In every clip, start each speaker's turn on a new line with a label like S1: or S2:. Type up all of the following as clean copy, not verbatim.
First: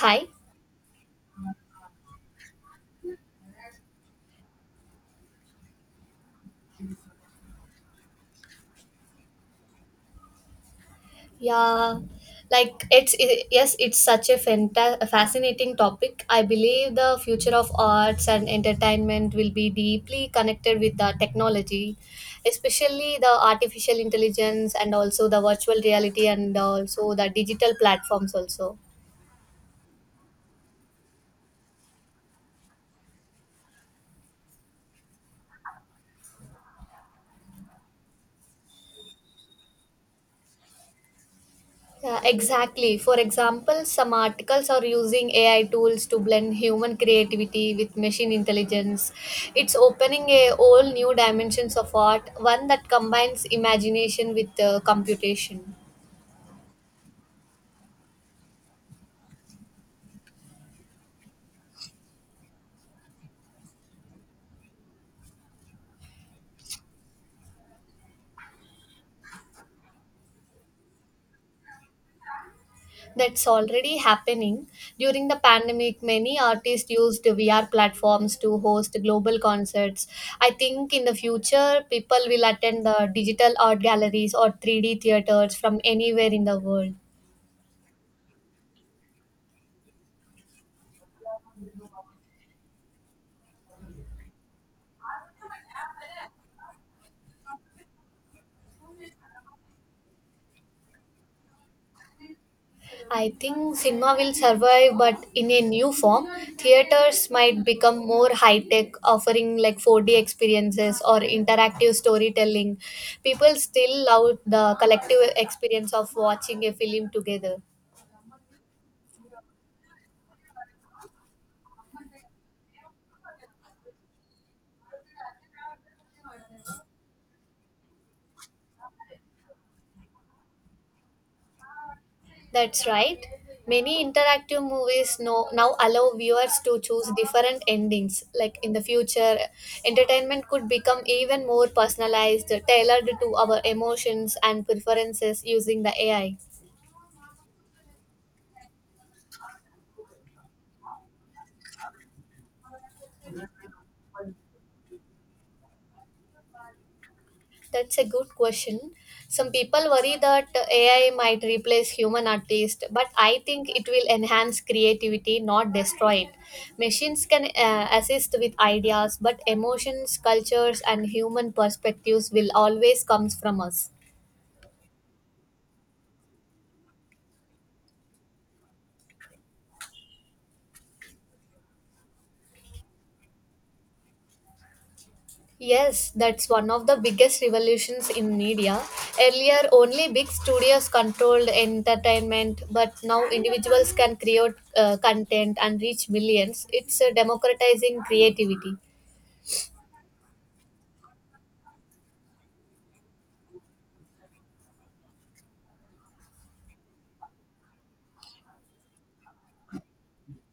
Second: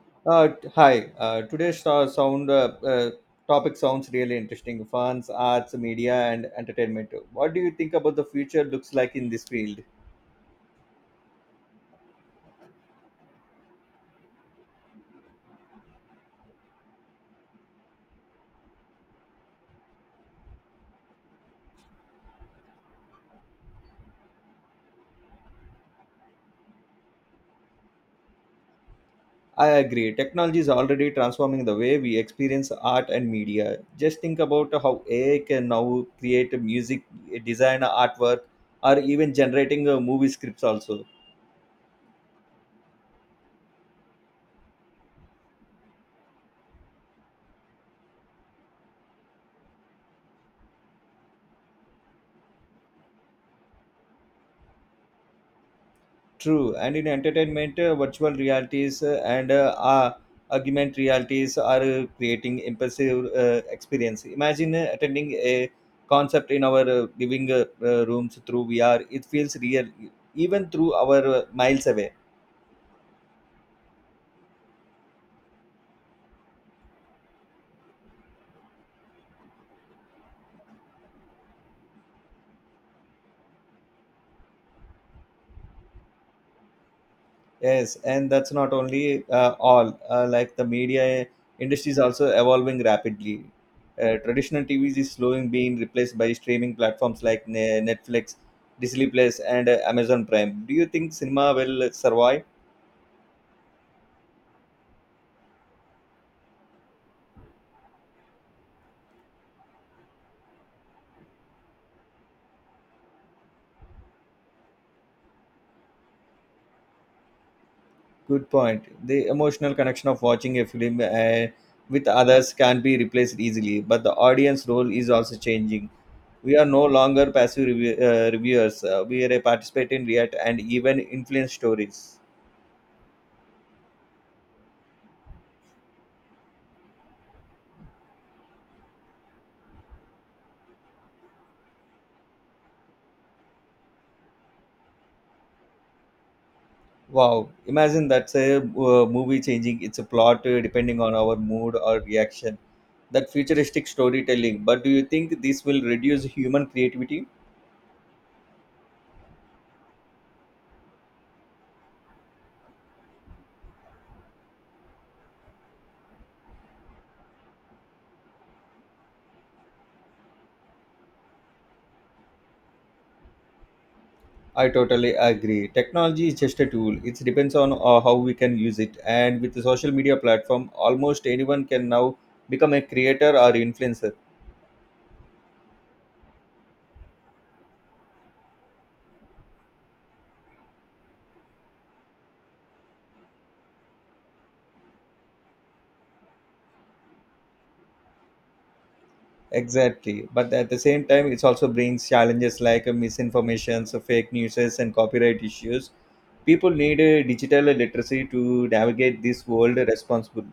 S1: Hi.
S2: Hi. Today's sound topic sounds really interesting. Fans, arts, media, and entertainment. What do you think about the future looks like in this field?
S1: Yeah, like it's it, yes, it's such a fanta- a fascinating topic. I believe the future of arts and entertainment will be deeply connected with the technology, especially the artificial intelligence and also the virtual reality and also the digital platforms also.
S2: I agree. Technology is already transforming the way we experience art and media. Just think about how AI can now create music, design artwork, or even generating movie scripts also.
S1: Yeah, exactly. For example, some articles are using AI tools to blend human creativity with machine intelligence. It's opening a whole new dimensions of art, one that combines imagination with computation.
S2: True, and in entertainment, virtual realities and augmented realities are creating impressive experience. Imagine attending a concept in our living rooms through VR. It feels real, even through our miles away.
S1: That's already happening. During the pandemic, many artists used VR platforms to host global concerts. I think in the future, people will attend the digital art galleries or 3D theaters from anywhere in the world.
S2: Yes, and that's not only all. Like the media industry is also evolving rapidly. Traditional TVs is slowing being replaced by streaming platforms like Netflix, Disney Plus, and Amazon Prime. Do you think cinema will survive?
S1: I think cinema will survive, but in a new form. Theaters might become more high tech, offering like 4D experiences or interactive storytelling. People still love the collective experience of watching a film together.
S2: Good point. The emotional connection of watching a film with others can be replaced easily, but the audience role is also changing. We are no longer passive reviewers. We are a participant in react and even influence stories.
S1: That's right. Many interactive movies no, now allow viewers to choose different endings. Like in the future, entertainment could become even more personalized, tailored to our emotions and preferences using the AI.
S2: Wow, imagine that's a movie changing its a plot depending on our mood or reaction. That futuristic storytelling. But do you think this will reduce human creativity?
S1: That's a good question. Some people worry that AI might replace human artists, but I think it will enhance creativity, not destroy it. Machines can assist with ideas, but emotions, cultures, and human perspectives will always comes from us.
S2: I totally agree. Technology is just a tool. It depends on how we can use it. And with the social media platform, almost anyone can now become a creator or influencer.
S1: Yes, that's one of the biggest revolutions in media. Earlier, only big studios controlled entertainment, but now individuals can create content and reach millions. It's democratizing creativity.
S2: Exactly. But at the same time, it also brings challenges like misinformation, so fake news, and copyright issues. People need digital literacy to navigate this world responsibly.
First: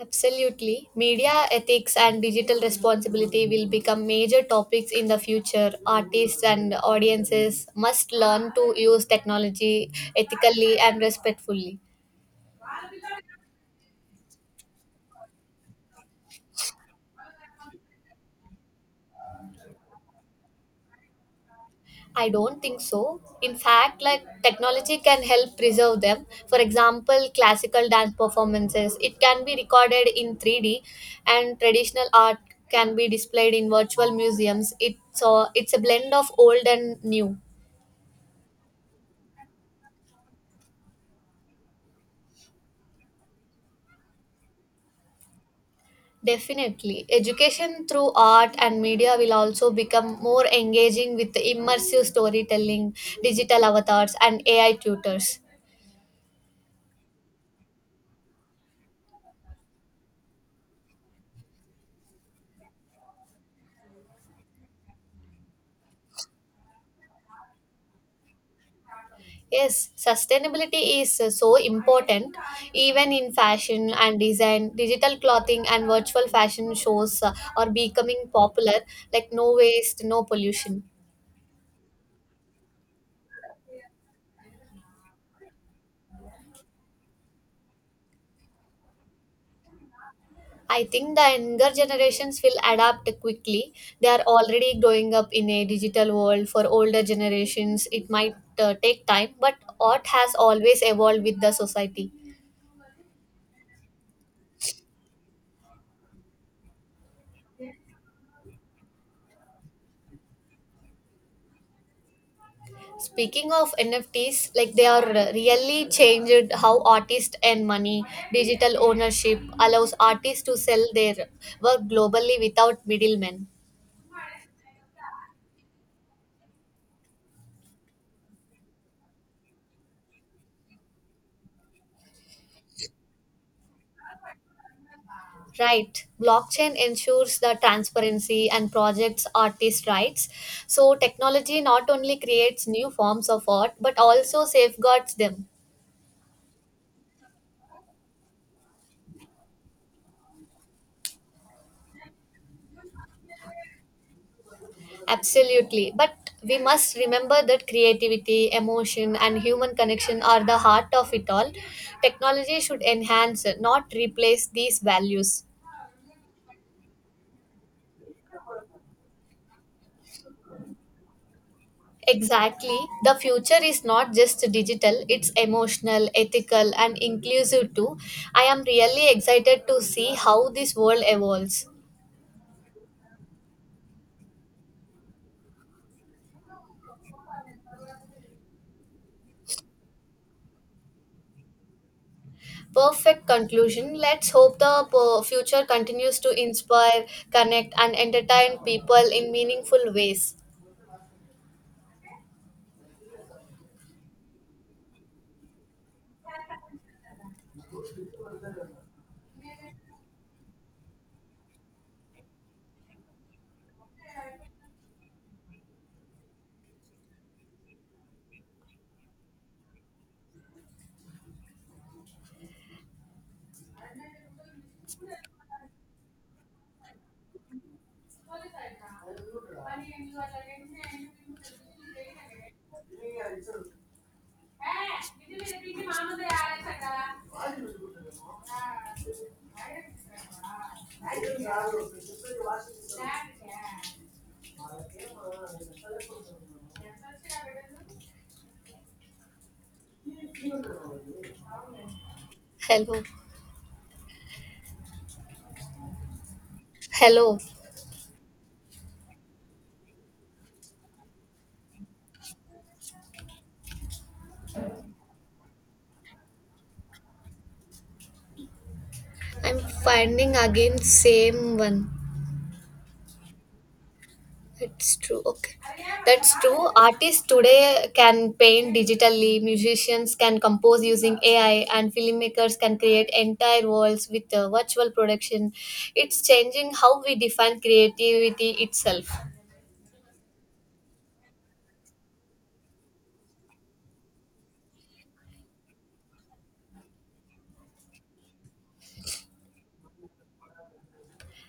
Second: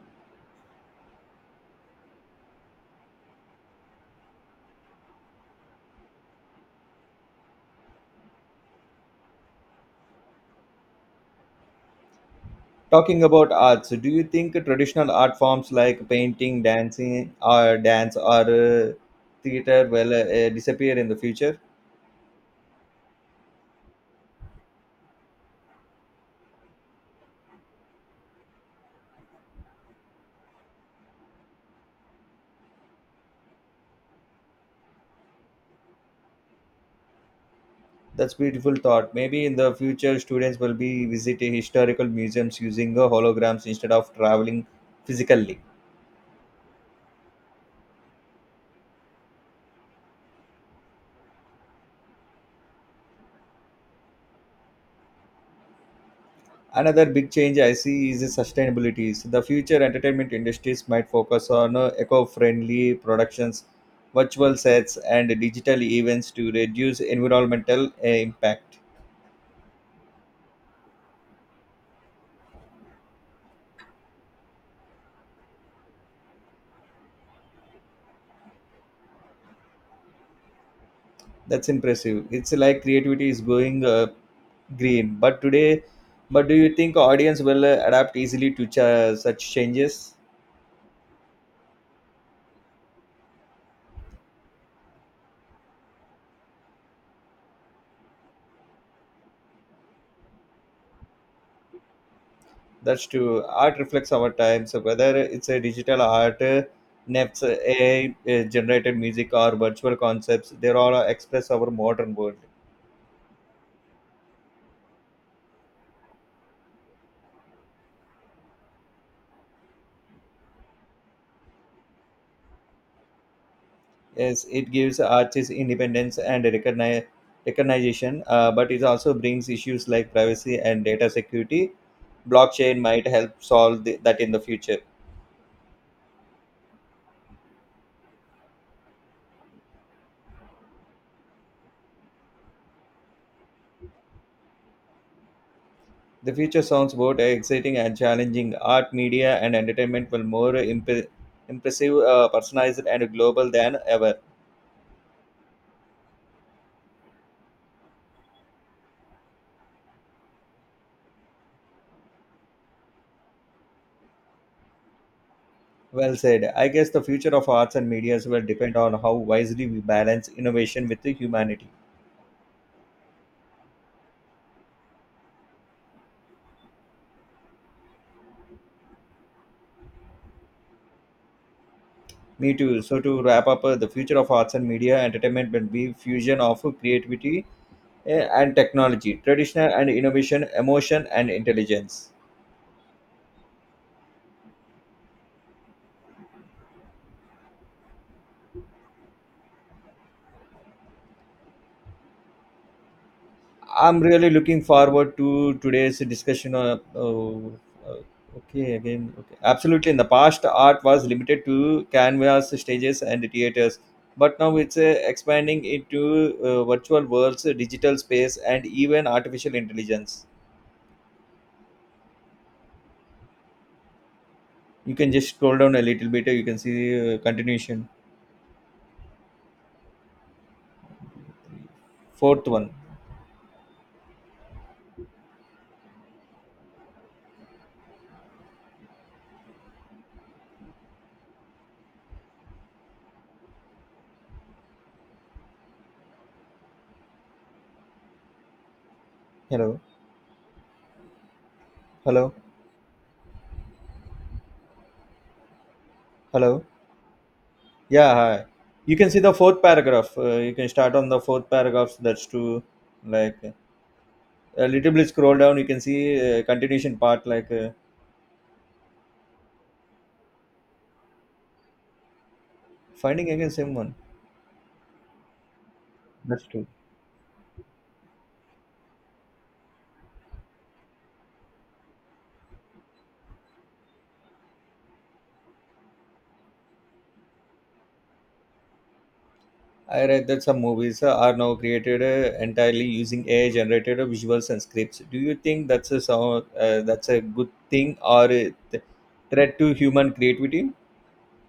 S1: Absolutely. Media ethics and digital responsibility will become major topics in the future. Artists and audiences must learn to use technology ethically and respectfully.
S2: Talking about arts, do you think traditional art forms like painting, dancing, or dance, or theater will disappear in the future?
S1: I don't think so. In fact, like technology can help preserve them. For example, classical dance performances, it can be recorded in 3D and traditional art can be displayed in virtual museums. It's a blend of old and new.
S2: That's beautiful thought. Maybe in the future, students will be visiting historical museums using holograms instead of traveling physically.
S1: Definitely. Education through art and media will also become more engaging with immersive storytelling, digital avatars, and AI tutors.
S2: Another big change I see is the sustainability. So the future entertainment industries might focus on eco-friendly productions, virtual sets, and digital events to reduce environmental impact.
S1: Yes, sustainability is so important. Even in fashion and design, digital clothing and virtual fashion shows are becoming popular, like no waste, no pollution.
S2: That's impressive. It's like creativity is going green. But today, but do you think audience will adapt easily to such changes?
S1: I think the younger generations will adapt quickly. They are already growing up in a digital world. For older generations, it might take time, but art has always evolved with the society.
S2: That's true. Art reflects our times, whether it's a digital art, NEFs, AI generated music, or virtual concepts, they all express our modern world.
S1: Speaking of NFTs, like they are really changed how artists earn money. Digital ownership allows artists to sell their work globally without middlemen.
S2: Yes, it gives artists independence and recognition, but it also brings issues like privacy and data security. Blockchain might help solve that in the future.
S1: Right. Blockchain ensures the transparency and protects artist rights. So technology not only creates new forms of art but also safeguards them.
S2: The future sounds both exciting and challenging. Art, media, and entertainment will more impressive, personalized, and global than ever.
S1: Absolutely. But we must remember that creativity, emotion, and human connection are the heart of it all. Technology should enhance, not replace these values.
S2: Well said. I guess the future of arts and medias will depend on how wisely we balance innovation with the humanity.
S1: Exactly. The future is not just digital, it's emotional, ethical, and inclusive too. I am really excited to see how this world evolves.
S2: Me too. So to wrap up, the future of arts and media entertainment will be fusion of creativity and technology, traditional and innovation, emotion and intelligence.
S1: Perfect conclusion. Let's hope the future continues to inspire, connect, and entertain people in meaningful ways.
S2: I'm really looking forward to today's discussion. Oh, uh, okay. Absolutely. In the past, art was limited to canvas, stages, and theaters, but now it's expanding into virtual worlds, digital space, and even artificial intelligence. You can just scroll down a little bit. You can see continuation. Fourth one. Hello, hello,
S1: Hello.
S2: hello.
S1: Hello.
S2: Yeah, hi. You can see the fourth paragraph. You can start on the fourth paragraph. That's true. Like. A little bit scroll down you can see a continuation part
S1: I'm finding again same one.
S2: finding again same one.
S1: It's true. Okay. That's
S2: That's true.
S1: true. Artists today can paint digitally, musicians can compose using AI, and filmmakers can create entire worlds with virtual production. It's changing how we define creativity itself.
S2: I read that some movies are now created entirely using AI generated visuals and scripts. Do you think that's a sound, that's a good thing or a th- threat to human creativity?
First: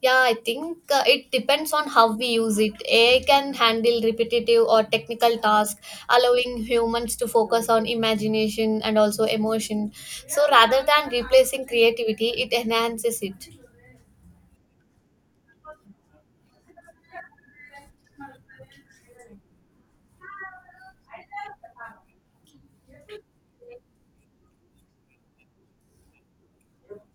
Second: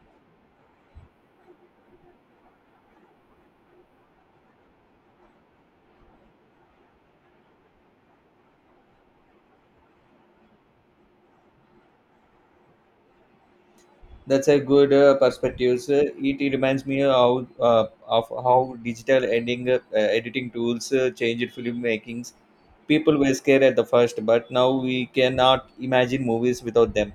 S1: Yeah, I think it depends on how we use it. AI can handle repetitive or technical tasks, allowing humans to focus on imagination and also emotion. So rather than replacing creativity, it enhances it.
S2: That's a good perspective. So it reminds me how digital ending editing tools changed film makings. People were scared at the first but now we cannot imagine movies without them.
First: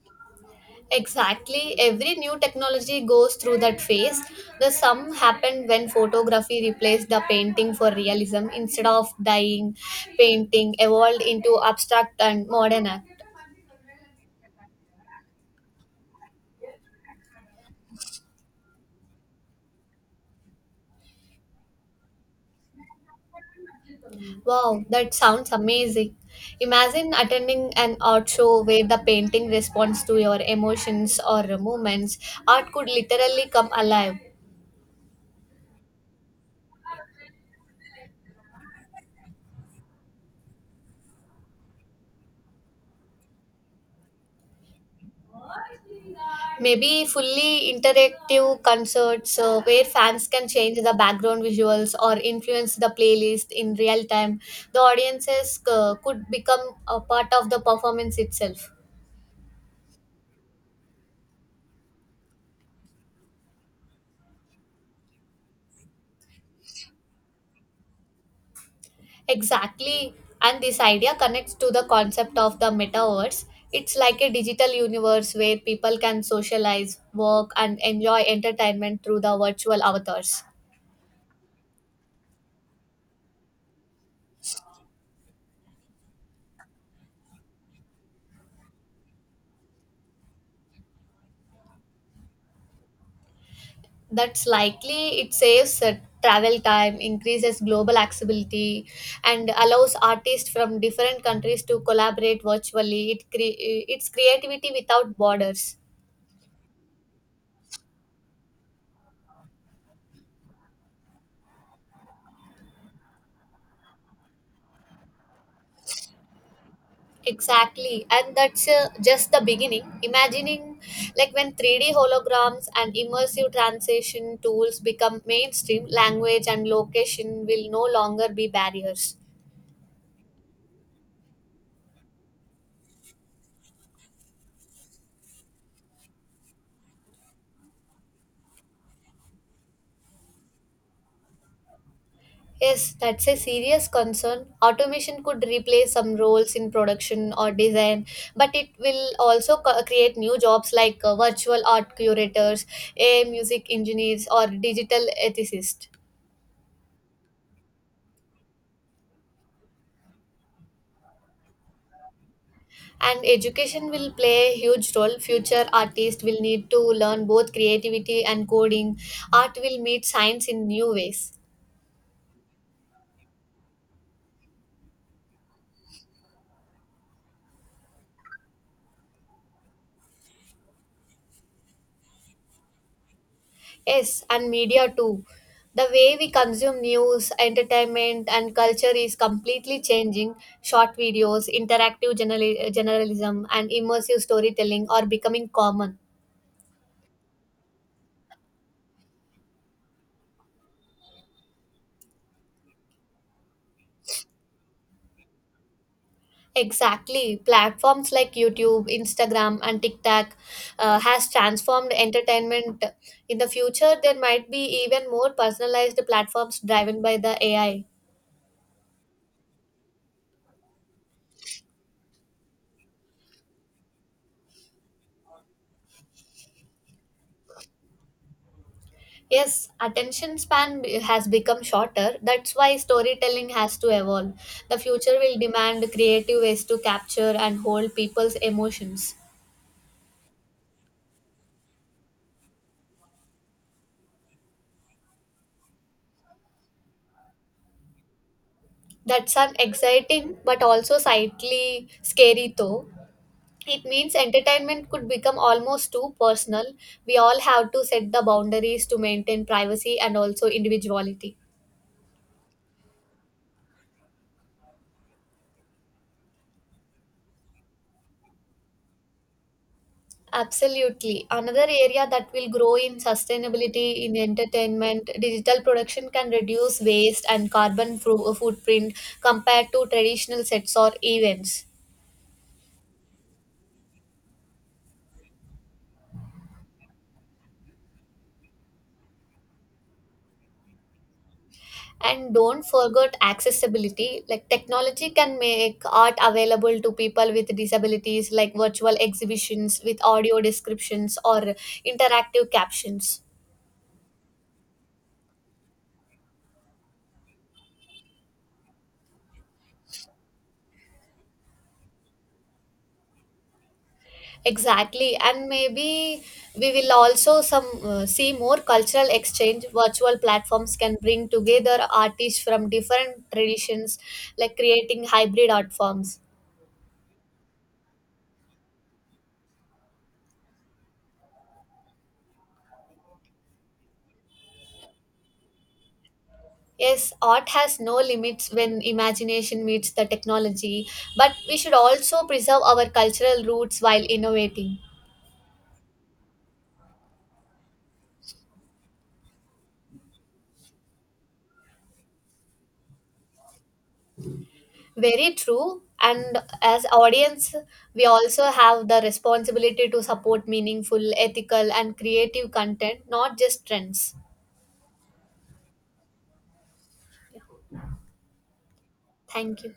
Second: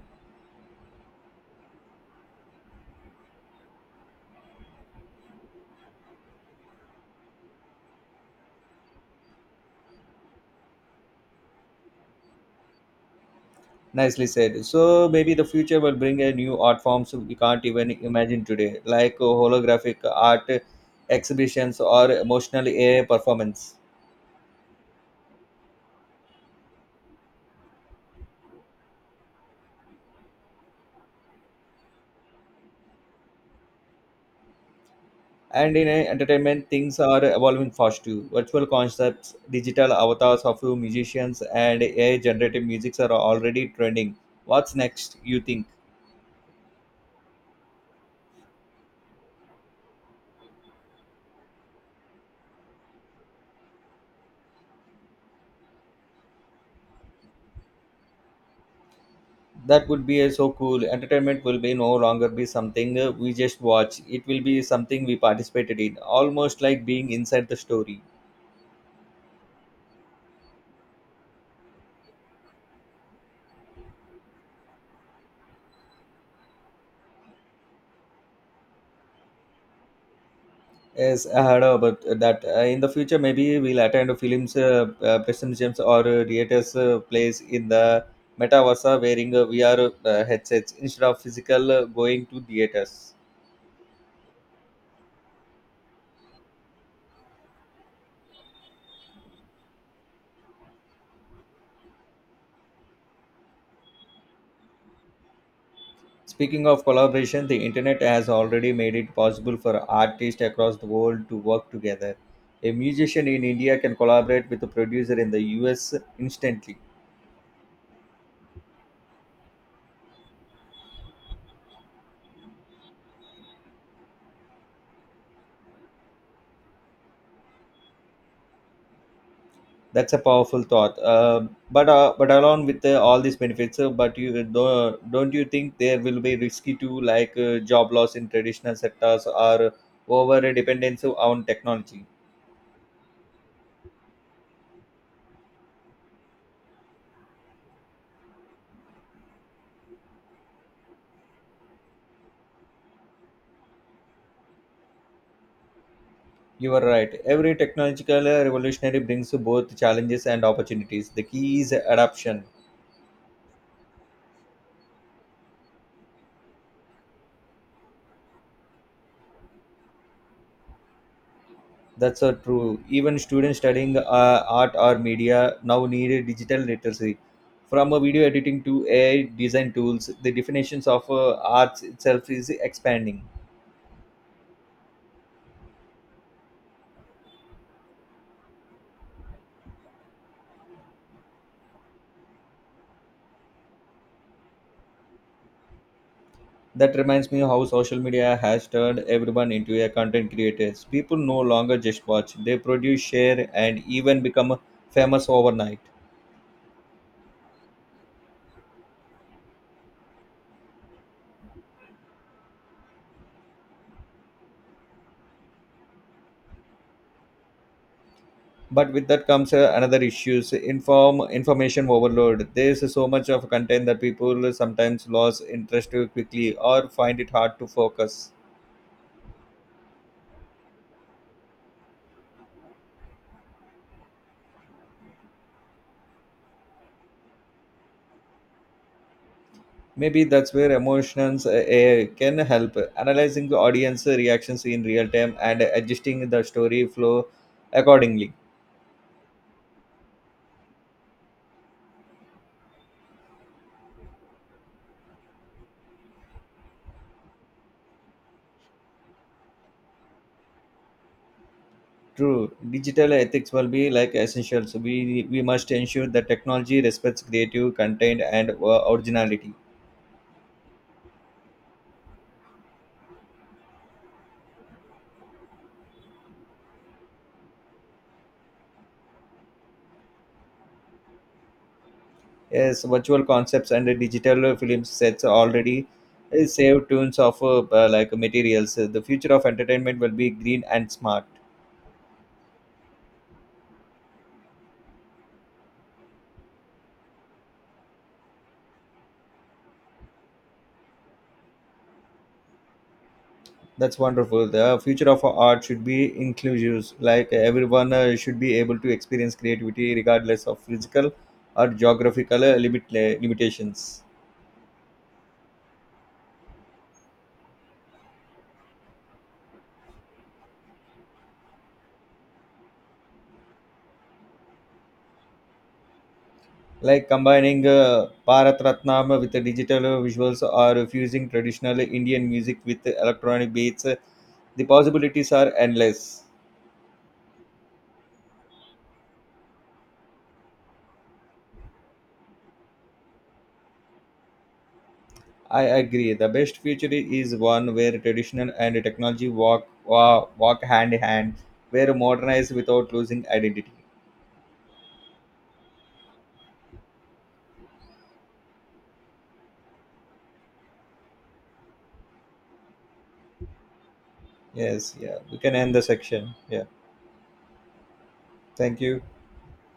S1: Exactly. Every new technology goes through that phase. The sum happened when photography replaced the painting for realism. Instead of dying, painting evolved into abstract and modern art.
S2: Nicely said. So maybe the future will bring a new art forms we can't even imagine today, like holographic art exhibitions or emotional AI performance.
S1: Wow, that sounds amazing. Imagine attending an art show where the painting responds to your emotions or movements. Art could literally come alive.
S2: And in entertainment, things are evolving fast too. Virtual concepts, digital avatars of you musicians, and AI-generated musics are already trending. What's next? You think
S1: Maybe fully interactive concerts where fans can change the background visuals or influence the playlist in real time. The audiences could become a part of the performance itself.
S2: that would be so cool? Entertainment will be no longer be something we just watch. It will be something we participated in, almost like being inside the story.
S1: Exactly. And this idea connects to the concept of the metaverse. It's like a digital universe where people can socialize, work, and enjoy entertainment through the virtual avatars.
S2: Yes, I heard about that. In the future, maybe we'll attend films, present or theaters plays in the metaverse wearing VR headsets instead of physical going to theaters.
S1: That's likely. It saves travel time, increases global accessibility, and allows artists from different countries to collaborate virtually. It's creativity without borders.
S2: Speaking of collaboration, the internet has already made it possible for artists across the world to work together. A musician in India can collaborate with a producer in the US instantly.
S1: Exactly, and that's just the beginning. Imagining like when 3D holograms and immersive translation tools become mainstream, language and location will no longer be barriers.
S2: That's a powerful thought. But along with all these benefits, but you don't you think there will be risky too, like job loss in traditional sectors or over dependence on technology?
S1: Yes, that's a serious concern. Automation could replace some roles in production or design, but it will also create new jobs like virtual art curators, AI music engineers, or digital ethicists.
S2: You are right. Every technological revolutionary brings both challenges and opportunities. The key is adoption.
S1: And education will play a huge role. Future artists will need to learn both creativity and coding. Art will meet science in new ways.
S2: That's so true. Even students studying art or media now need a digital literacy. From video editing to AI design tools, the definitions of arts itself is expanding.
S1: Yes, and media too. The way we consume news, entertainment, and culture is completely changing. Short videos, journalism, and immersive storytelling are becoming common.
S2: That reminds me how social media has turned everyone into a content creators. People no longer just watch, they produce, share, and even become famous overnight.
S1: Exactly. Platforms like YouTube, Instagram, and TikTok has transformed entertainment. In the future, there might be even more personalized platforms driven by the AI.
S2: But with that comes another issues information overload. There's so much of content that people sometimes lose interest quickly or find it hard to focus.
S1: Yes, attention span has become shorter. That's why storytelling has to evolve. The future will demand creative ways to capture and hold people's emotions.
S2: Maybe that's where emotions can help. Analyzing the audience reactions in real time and adjusting the story flow accordingly.
S1: That's an exciting but also slightly scary though. It means entertainment could become almost too personal. We all have to set the boundaries to maintain privacy and also individuality.
S2: True, digital ethics will be like essential. So we must ensure that technology respects creative content and originality.
S1: Absolutely. Another area that will grow in sustainability in entertainment, digital production can reduce waste and carbon footprint compared to traditional sets or events.
S2: Yes, virtual concepts and digital film sets already save tunes of like materials. The future of entertainment will be green and smart.
S1: And don't forget accessibility. Like technology can make art available to people with disabilities, like virtual exhibitions with audio descriptions or interactive captions.
S2: That's wonderful. The future of art should be inclusive. Like everyone should be able to experience creativity regardless of physical or geographical limitations.
S1: Exactly, and maybe we will also some see more cultural exchange. Virtual platforms can bring together artists from different traditions, like creating hybrid art forms.
S2: Like combining Bharat Ratnam with the digital visuals or fusing traditional Indian music with electronic beats, the possibilities are endless.
S1: Yes, art has no limits when imagination meets the technology, but we should also preserve our cultural roots while innovating.
S2: I agree. The best future is one where traditional and technology walk walk hand in hand, where modernize without losing identity.
S1: Very true. And as audience, we also have the responsibility to support meaningful, ethical, and creative content, not just trends.
S2: Yes, yeah. We can end the section. Yeah. Thank you.
S1: Thank you.